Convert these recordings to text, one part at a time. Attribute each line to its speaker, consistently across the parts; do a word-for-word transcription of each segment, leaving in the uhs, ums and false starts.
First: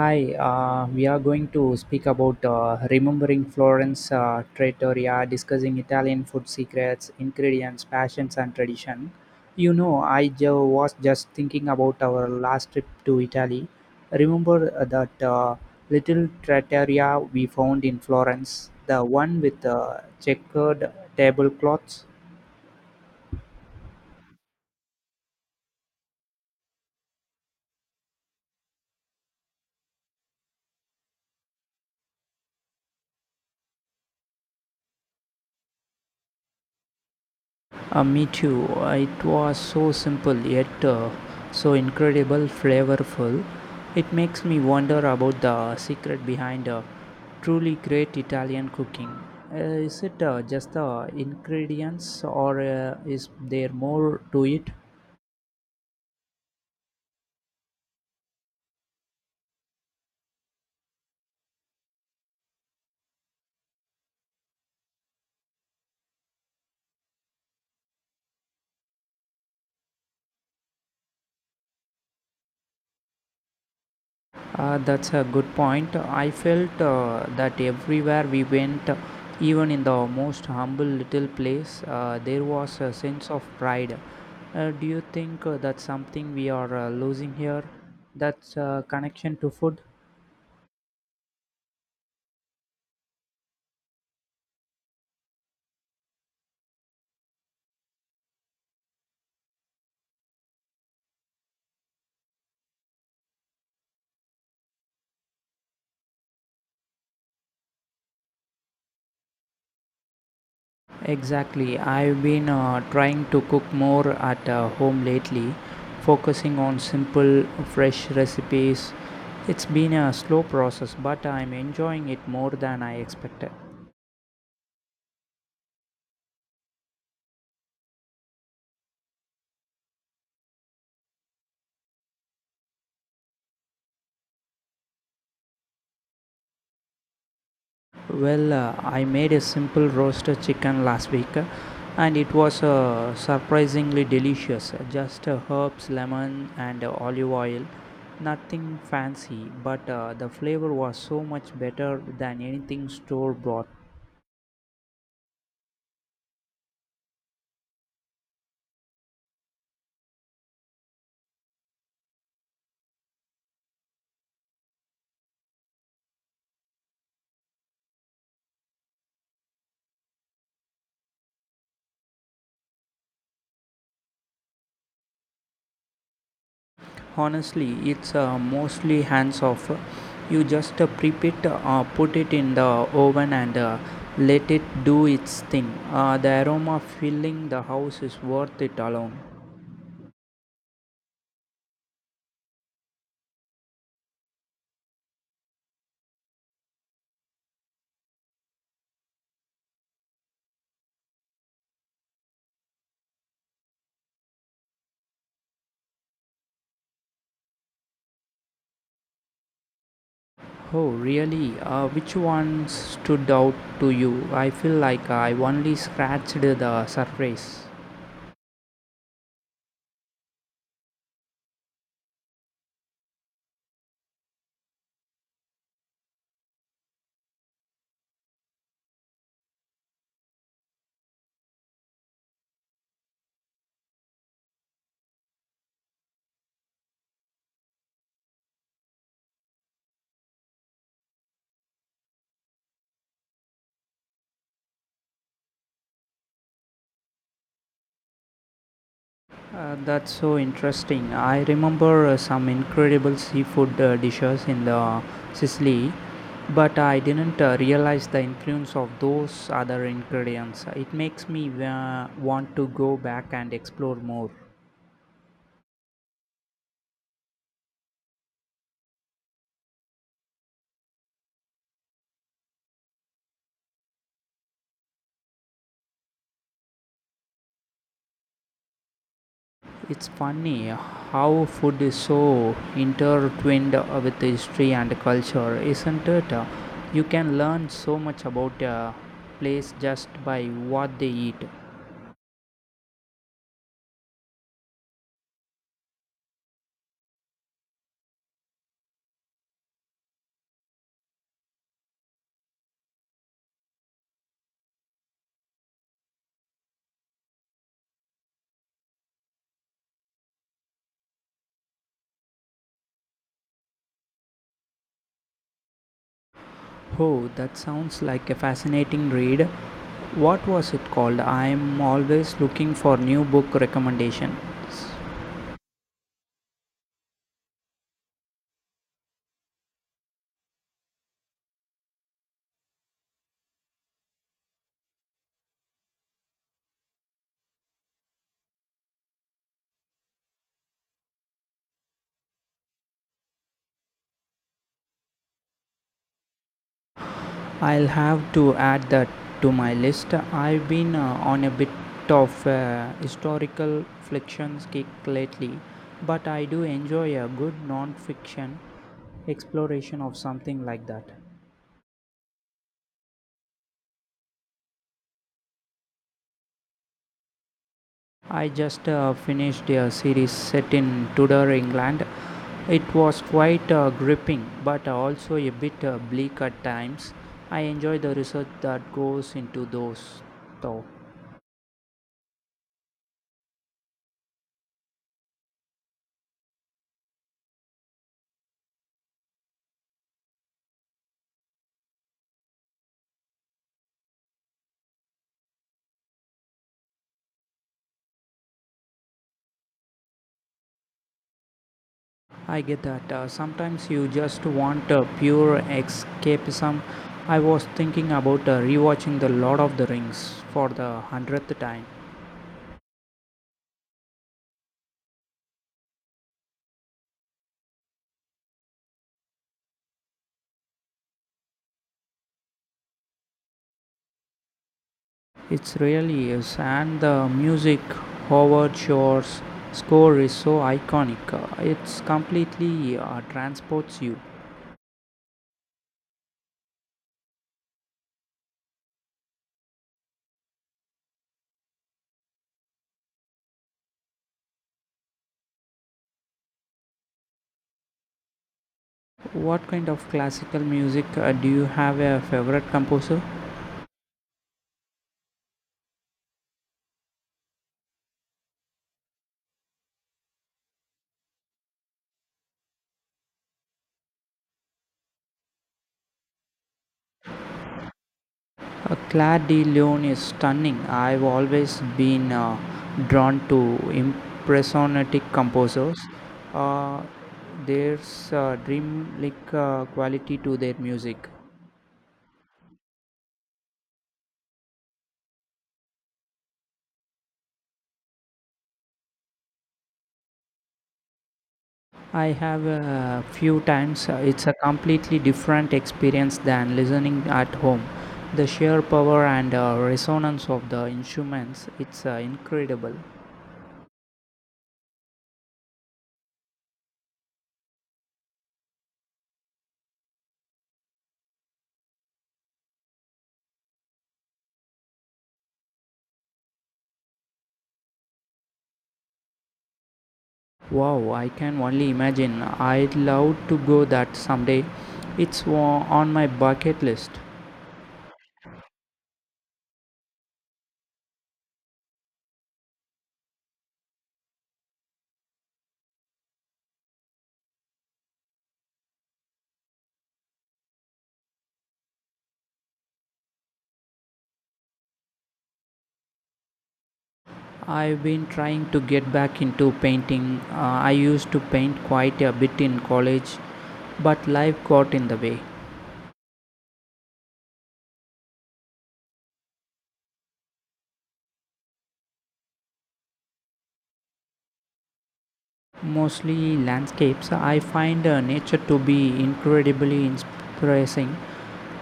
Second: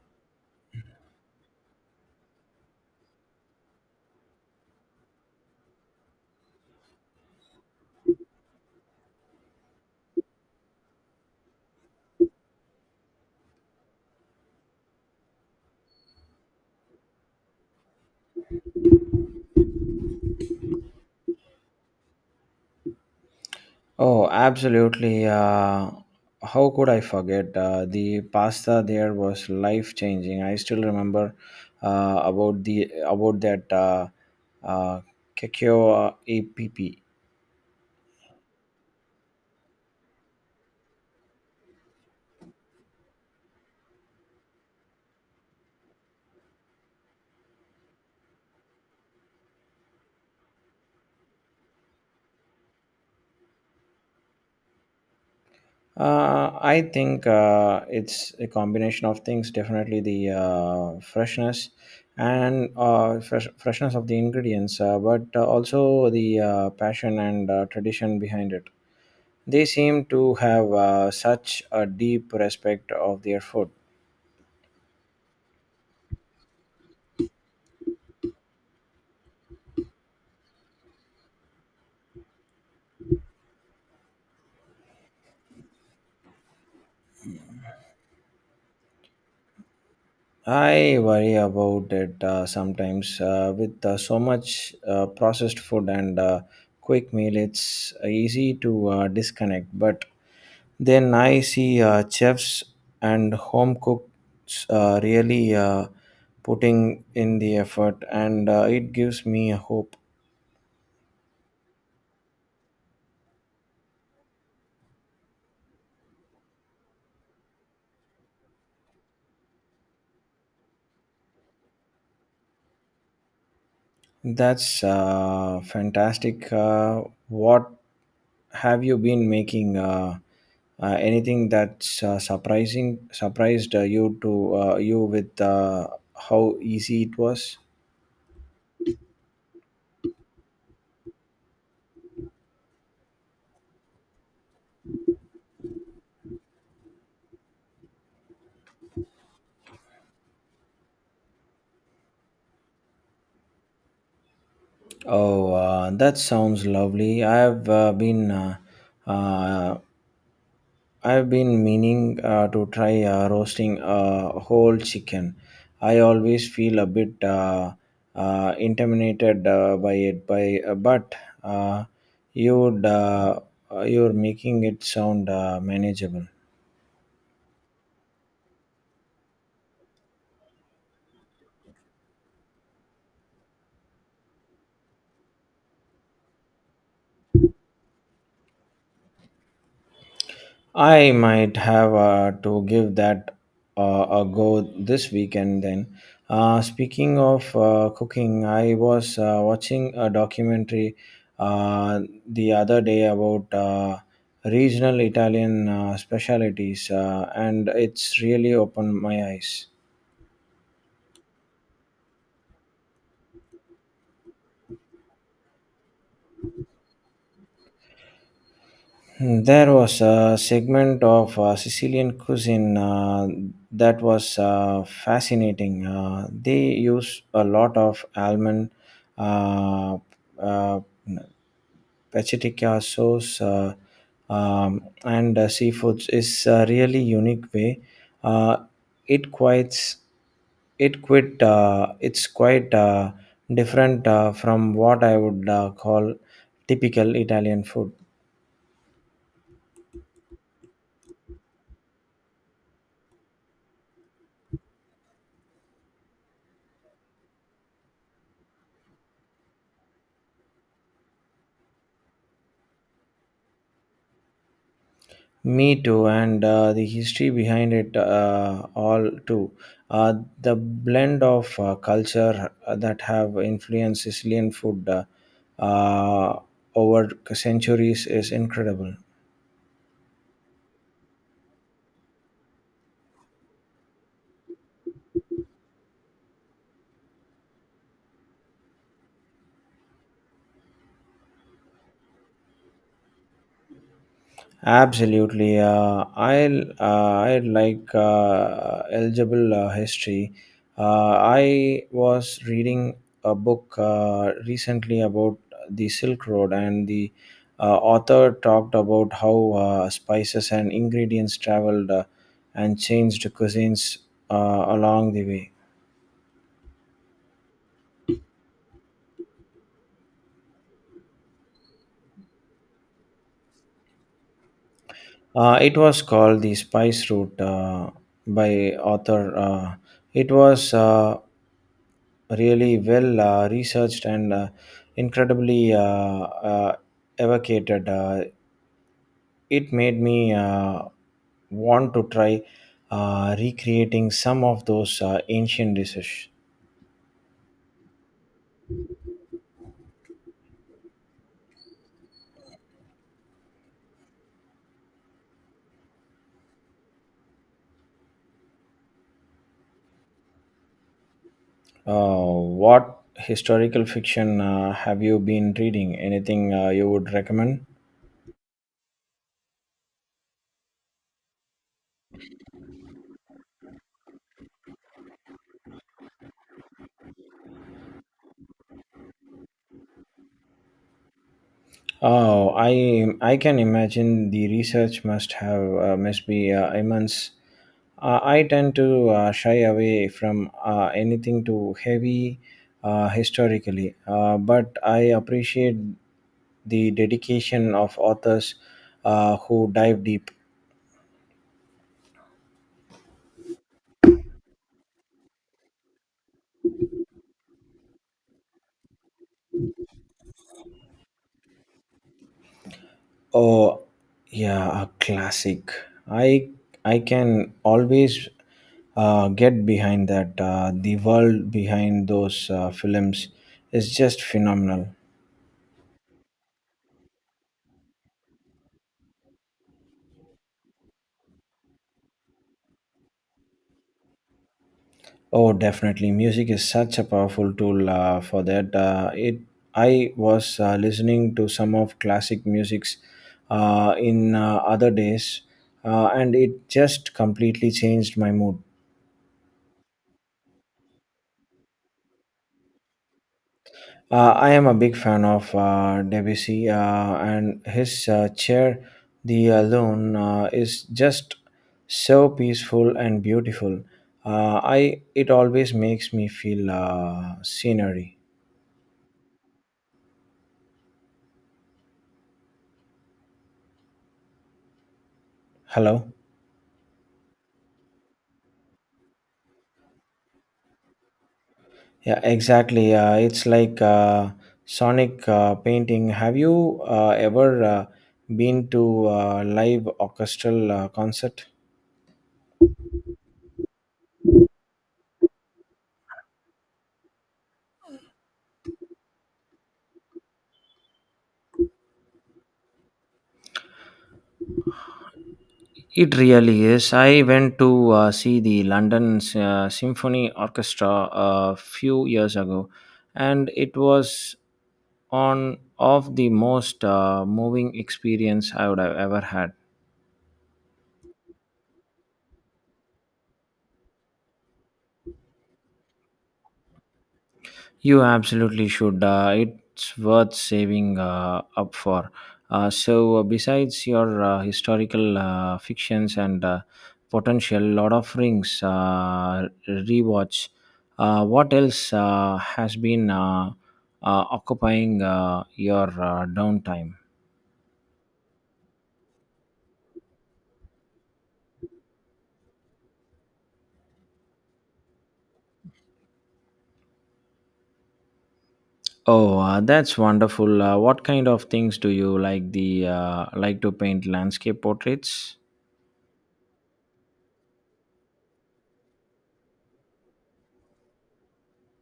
Speaker 1: Hi, uh, we are going to speak about uh, remembering Florence uh, Trattoria, discussing Italian food secrets, ingredients, passions, and tradition. You know, I ju- was just thinking about our last trip to Italy. Remember uh, that uh, little trattoria we found in Florence, the one with the checkered tablecloths?
Speaker 2: Oh, absolutely. Uh, how could I forget? Uh, the pasta there was life changing. I still remember uh, about the about that uh, uh, Kekyo APP.
Speaker 1: Uh, me too. Uh, It was so simple yet uh, so incredible flavorful. It makes me wonder about the secret behind uh, truly great Italian cooking. Uh, is it uh, just the ingredients, or uh, is there more to it?
Speaker 2: Uh, I think uh, it's a combination of things. Definitely the uh, freshness and uh, fresh, freshness of the ingredients, uh, but uh, also the uh, passion and uh, tradition behind it. They seem to have uh, such a deep respect of their food.
Speaker 1: Uh, that's a good point. I felt uh, that everywhere we went, even in the most humble little place, uh, there was a sense of pride. Uh, do you think uh, that's something we are uh, losing here? That's uh, connection to food?
Speaker 2: I worry about it uh, sometimes uh, with uh, so much uh, processed food and uh, quick meal. It's easy to uh, disconnect, but then I see uh, chefs and home cooks uh, really uh, putting in the effort, and uh, it gives me hope.
Speaker 1: Exactly. I've been uh, trying to cook more at uh, home lately, focusing on simple, fresh recipes. It's been a slow process, but I'm enjoying it more than I expected.
Speaker 2: That's uh, fantastic. Uh, what have you been making? Uh, uh, anything that's uh, surprising surprised uh, you to uh, you with uh, how easy it was?
Speaker 1: Well, uh, I made a simple roasted chicken last week uh, and it was uh, surprisingly delicious. Just uh, herbs, lemon, and uh, olive oil. Nothing fancy, but uh, the flavor was so much better than anything store bought.
Speaker 2: Oh, uh, that sounds lovely. I've uh, been uh, uh, I've been meaning uh, to try uh, roasting a whole chicken. I always feel a bit uh, uh, intimidated uh, by it, by uh, but uh, you'd uh, uh, you're making it sound uh, manageable.
Speaker 1: Honestly, it's uh, mostly hands off. You just uh, prep it, uh, put it in the oven, and uh, let it do its thing. Uh, the aroma filling the house is worth it alone.
Speaker 2: I might have uh, to give that uh, a go this weekend then. Uh, speaking of uh, cooking, I was uh, watching a documentary uh, the other day about uh, regional Italian uh, specialties, uh, and it's really opened my eyes.
Speaker 1: Oh, really? Uh, which one stood out to you? I feel like I only scratched the surface.
Speaker 2: There was a segment of uh, Sicilian cuisine uh, that was uh, fascinating. Uh, they use a lot of almond, uh, uh, pacitica sauce, uh, um, and uh, seafoods. is a really unique way. Uh, it quite it quite uh, it's quite uh, different uh, from what I would uh, call typical Italian food.
Speaker 1: Uh, that's so interesting. I remember uh, some incredible seafood uh, dishes in the Sicily, but I didn't uh, realize the influence of those other ingredients. It makes me uh, want to go back and explore more.
Speaker 2: Me too, and uh, the history behind it uh, all too. Uh, the blend of uh, culture that have influenced Sicilian food uh, uh, over centuries is incredible.
Speaker 1: It's funny how food is so intertwined with history and culture, isn't it? You can learn so much about a place just by what they eat.
Speaker 2: Absolutely. Uh, I'll, uh, I like uh, eligible uh, history. Uh, I was reading a book uh, recently about the Silk Road, and the uh, author talked about how uh, spices and ingredients traveled uh, and changed cuisines uh, along the way.
Speaker 1: Oh, that sounds like a fascinating read. What was it called? I'm always looking for new book recommendations.
Speaker 2: Uh, it was called The Spice Route uh, by author. Uh, it was uh, really well uh, researched and uh, incredibly uh, uh, evocated. Uh, it made me uh, want to try uh, recreating some of those uh, ancient dishes.
Speaker 1: I'll have to add that to my list. I've been uh, on a bit of a historical fiction kick lately, but I do enjoy a good non-fiction exploration of something like that.
Speaker 2: Uh, what historical fiction uh, have you been reading? Anything uh, you would recommend?
Speaker 1: I just uh, finished a series set in Tudor England. It was quite uh, gripping, but also a bit uh, bleak at times. I enjoy the research that goes into those, though.
Speaker 2: Oh, I I can imagine the research must have uh, must be uh, immense. Uh, I tend to uh, shy away from uh, anything too heavy uh, historically, uh, but I appreciate the dedication of authors uh, who dive deep.
Speaker 1: I get that. Uh, sometimes you just want uh, pure escapism. I was thinking about uh, rewatching The Lord of the Rings for the hundredth time.
Speaker 2: Oh, yeah, a classic. I I can always uh, get behind that. Uh, the world behind those uh, films is just phenomenal.
Speaker 1: It really is, and the music, Howard Shore's score is so iconic. Uh, it's completely uh, transports you.
Speaker 2: Oh, definitely, music is such a powerful tool uh, for that. Uh, it I was uh, listening to some of classic musics uh, in uh, other days, uh, and it just completely changed my mood.
Speaker 1: What kind of classical music, uh, do you have a favorite composer?
Speaker 2: Uh, I am a big fan of uh, Debussy, uh, and his uh, chair, The Alone, uh, is just so peaceful and beautiful. Uh, I It always makes me feel uh, scenery.
Speaker 1: Uh, Claire de Lune is stunning. I've always been uh, drawn to impressionistic composers.
Speaker 2: Hello.
Speaker 1: Uh, there's a dreamlike uh, quality to their music.
Speaker 2: Yeah, exactly. Uh, it's like uh, sonic uh, painting. Have you uh, ever uh, been to a live orchestral uh, concert?
Speaker 1: I have a few times. uh, It's a completely different experience than listening at home. The sheer power and uh, resonance of the instruments, it's uh, incredible.
Speaker 2: It really is. I went to uh, see the London uh, Symphony Orchestra a few years ago, and it was on of the most uh, moving experience I would have ever had.
Speaker 1: Wow, I can only imagine. I'd love to go that someday. It's wa- on my bucket list.
Speaker 2: You absolutely should. Uh, it's worth saving uh, up for. Uh, so, uh, besides your uh, historical uh, fictions and uh, potential Lord of Rings uh, rewatch, uh, what else uh, has been uh, uh, occupying uh, your uh, downtime?
Speaker 1: I've been trying to get back into painting. Uh, I used to paint quite a bit in college, but life got in the way.
Speaker 2: Oh, uh, that's wonderful. Uh, what kind of things do you like? The uh, like to paint landscape portraits?
Speaker 1: Mostly landscapes. I find uh, nature to be incredibly inspiring.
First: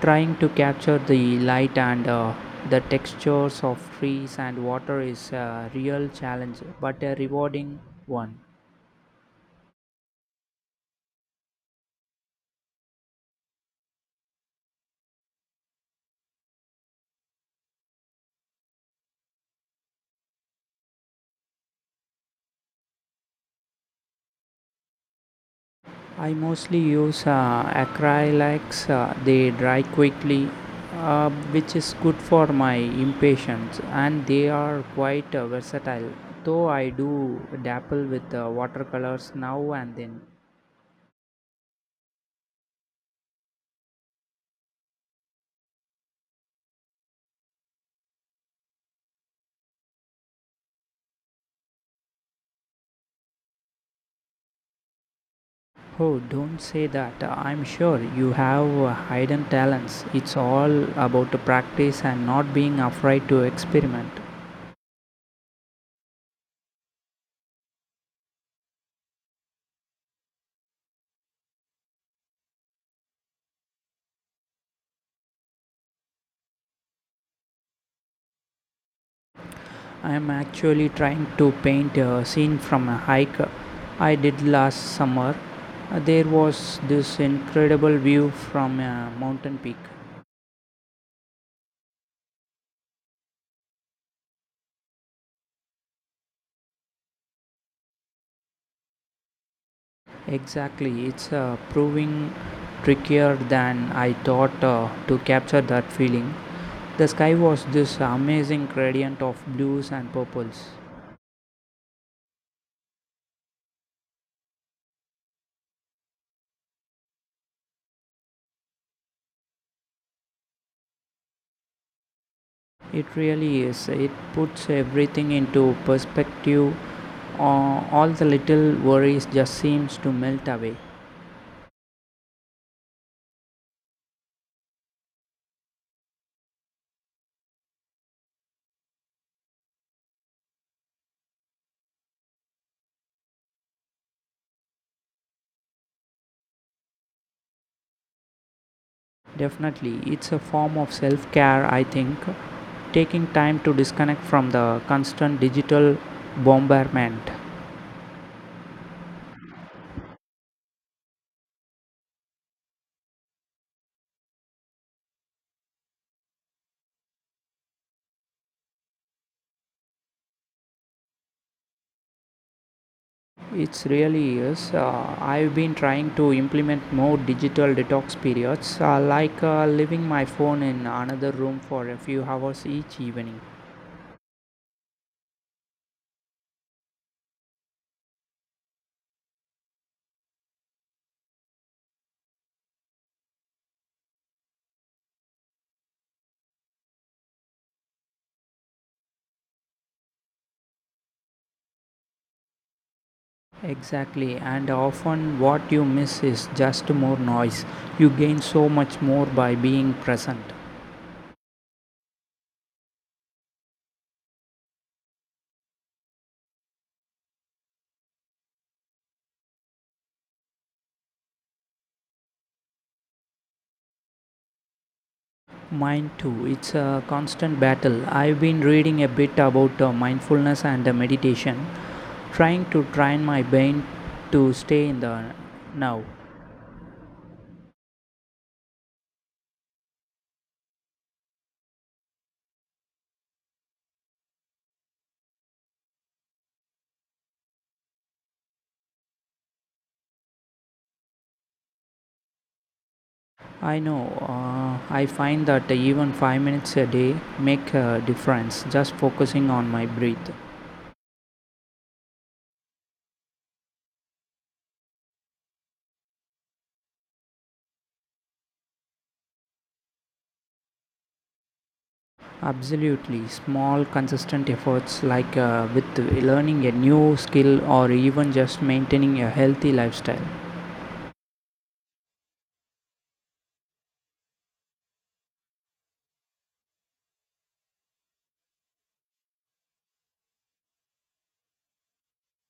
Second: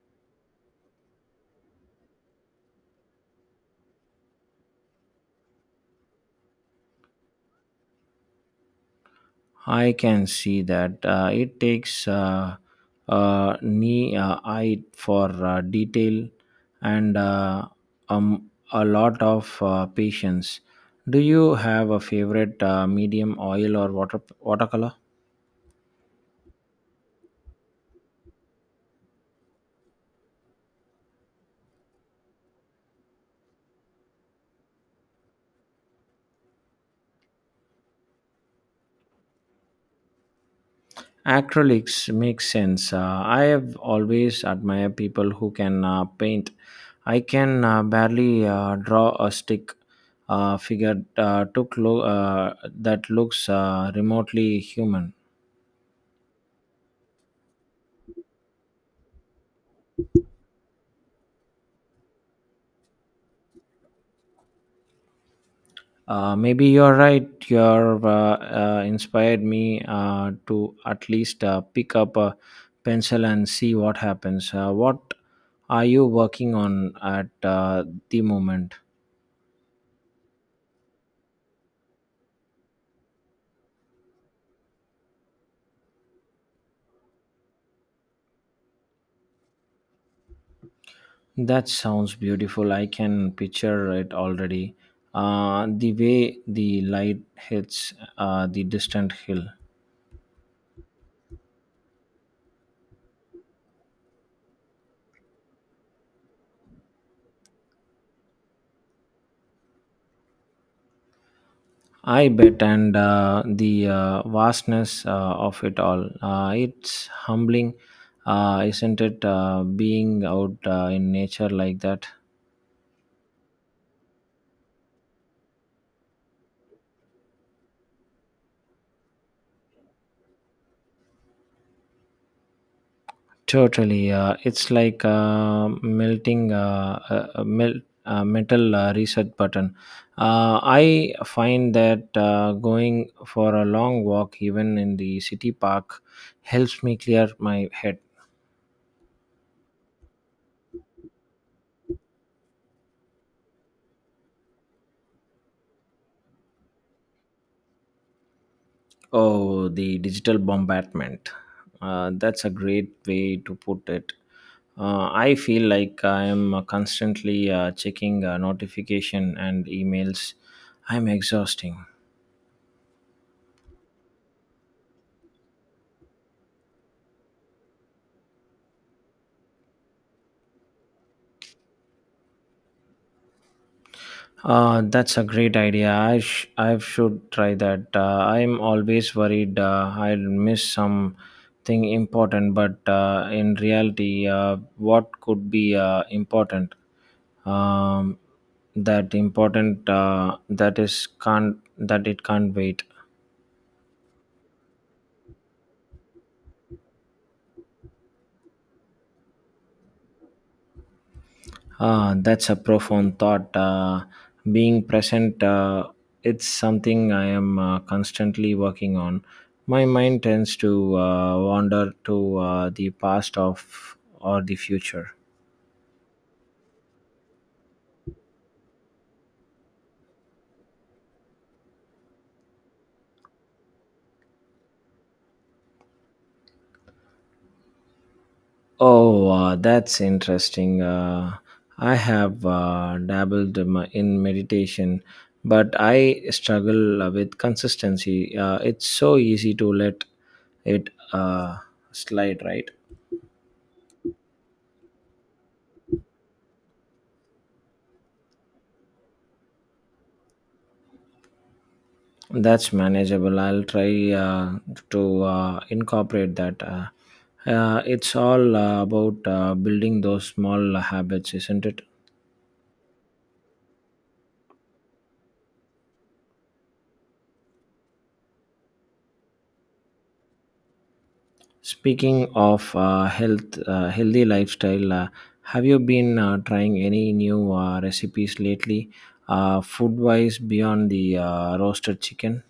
Speaker 1: Trying to capture the light and uh, the textures of trees and water is a real challenge, but a rewarding one.
Speaker 2: I can see that uh, it takes uh, uh, knee uh, eye for uh, detail and uh, um, a lot of uh, patience. Do you have a favorite uh, medium oil or water watercolor?
Speaker 1: I mostly use uh, acrylics, uh, they dry quickly, uh, which is good for my impatience, and they are quite uh, versatile. Though I do dabble with uh, watercolors now and then.
Speaker 2: Acrylics makes sense. Uh, I have always admired people who can uh, paint. I can uh, barely uh, draw a stick uh, figure uh, took lo- uh, that looks uh, remotely human.
Speaker 1: Oh, don't say that. I'm sure you have uh, hidden talents. It's all about practice and not being afraid to experiment.
Speaker 2: Uh, maybe you're right. You're uh, uh, inspired me uh, to at least uh, pick up a pencil and see what happens. Uh, what are you working on at uh, the moment?
Speaker 1: I am actually trying to paint a scene from a hike I did last summer. Uh, There was this incredible view from a mountain peak.
Speaker 2: That sounds beautiful. I can picture it already. Uh, the way the light hits uh, the distant hill.
Speaker 1: Exactly, it's uh, proving trickier than I thought uh, to capture that feeling. The sky was this amazing gradient of blues and purples.
Speaker 2: I bet, and uh, the uh, vastness uh, of it all. Uh, it's humbling, uh, isn't it? Uh, being out uh, in nature like that.
Speaker 1: It really is. It puts everything into perspective. Uh, all the little worries just seems to melt away.
Speaker 2: Totally. Uh, it's like uh, melting uh, a, a mel- a metal uh, reset button. Uh, I find that uh, going for a long walk, even in the city park, helps me clear my head.
Speaker 1: Definitely, it's a form of self care, I think. Taking time to disconnect from the constant digital bombardment.
Speaker 2: Oh, the digital bombardment. Uh, that's a great way to put it. Uh, I feel like I am uh, constantly uh, checking uh, notification and emails. I'm exhausting.
Speaker 1: It's really is. Uh, I've been trying to implement more digital detox periods, uh, like uh, leaving my phone in another room for a few hours each evening.
Speaker 2: Uh, that's a great idea. I, sh- I should try that. Uh, I'm always worried uh, I'll miss something important, but uh, in reality, uh, what could be uh, important? Um, that important uh, that is can't that it can't wait.
Speaker 1: Exactly, and often what you miss is just more noise. You gain so much more by being present.
Speaker 2: Ah, that's a profound thought. Uh, being present, uh, it's something I am uh, constantly working on. My mind tends to uh, wander to uh, the past of or the future.
Speaker 1: Mine too. It's a constant battle. I've been reading a bit about uh, mindfulness and uh, meditation, trying to train my brain to stay in the now.
Speaker 2: Oh, uh, that's interesting. Uh, I have uh, dabbled in my- in meditation, but I struggle uh, with consistency. Uh, it's so easy to let it uh, slide, right?
Speaker 1: I know. Uh, I find that even five minutes a day make a difference. Just focusing on my breath.
Speaker 2: That's manageable. I'll try uh, to uh, incorporate that. Uh, uh, it's all uh, about uh, building those small habits, isn't it?
Speaker 1: Absolutely. Small, consistent efforts, like uh, with learning a new skill or even just maintaining a healthy lifestyle.
Speaker 2: Speaking of uh, health, uh, healthy lifestyle, uh, have you been uh, trying any new uh, recipes lately, uh, food-wise beyond the uh, roasted chicken?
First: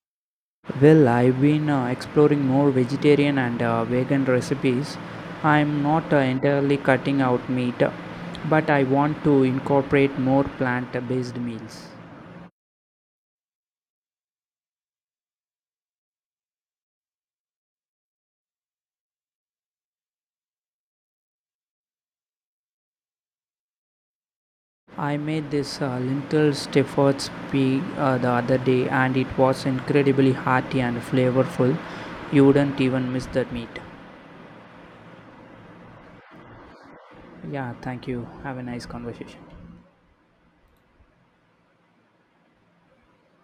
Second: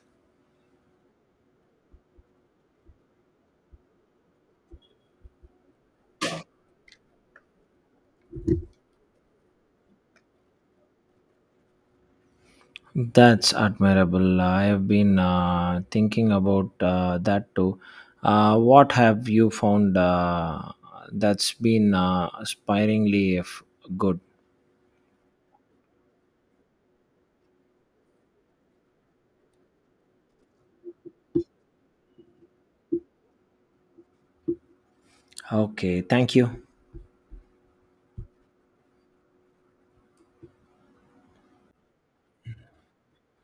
Speaker 1: Well, I've been uh, exploring more vegetarian and uh, vegan recipes. I'm not uh, entirely cutting out meat, but I want to incorporate more plant based meals.
Speaker 2: That's admirable. I have been uh, thinking about uh, that too. Uh, what have you found uh, that's been uh, aspiringly f- good?
Speaker 1: I made this uh, lentil Stefford's pea uh, the other day, and it was incredibly hearty and flavorful. You wouldn't even miss that meat.
Speaker 2: Okay, thank you.
Speaker 1: Yeah, thank you. Have a nice conversation.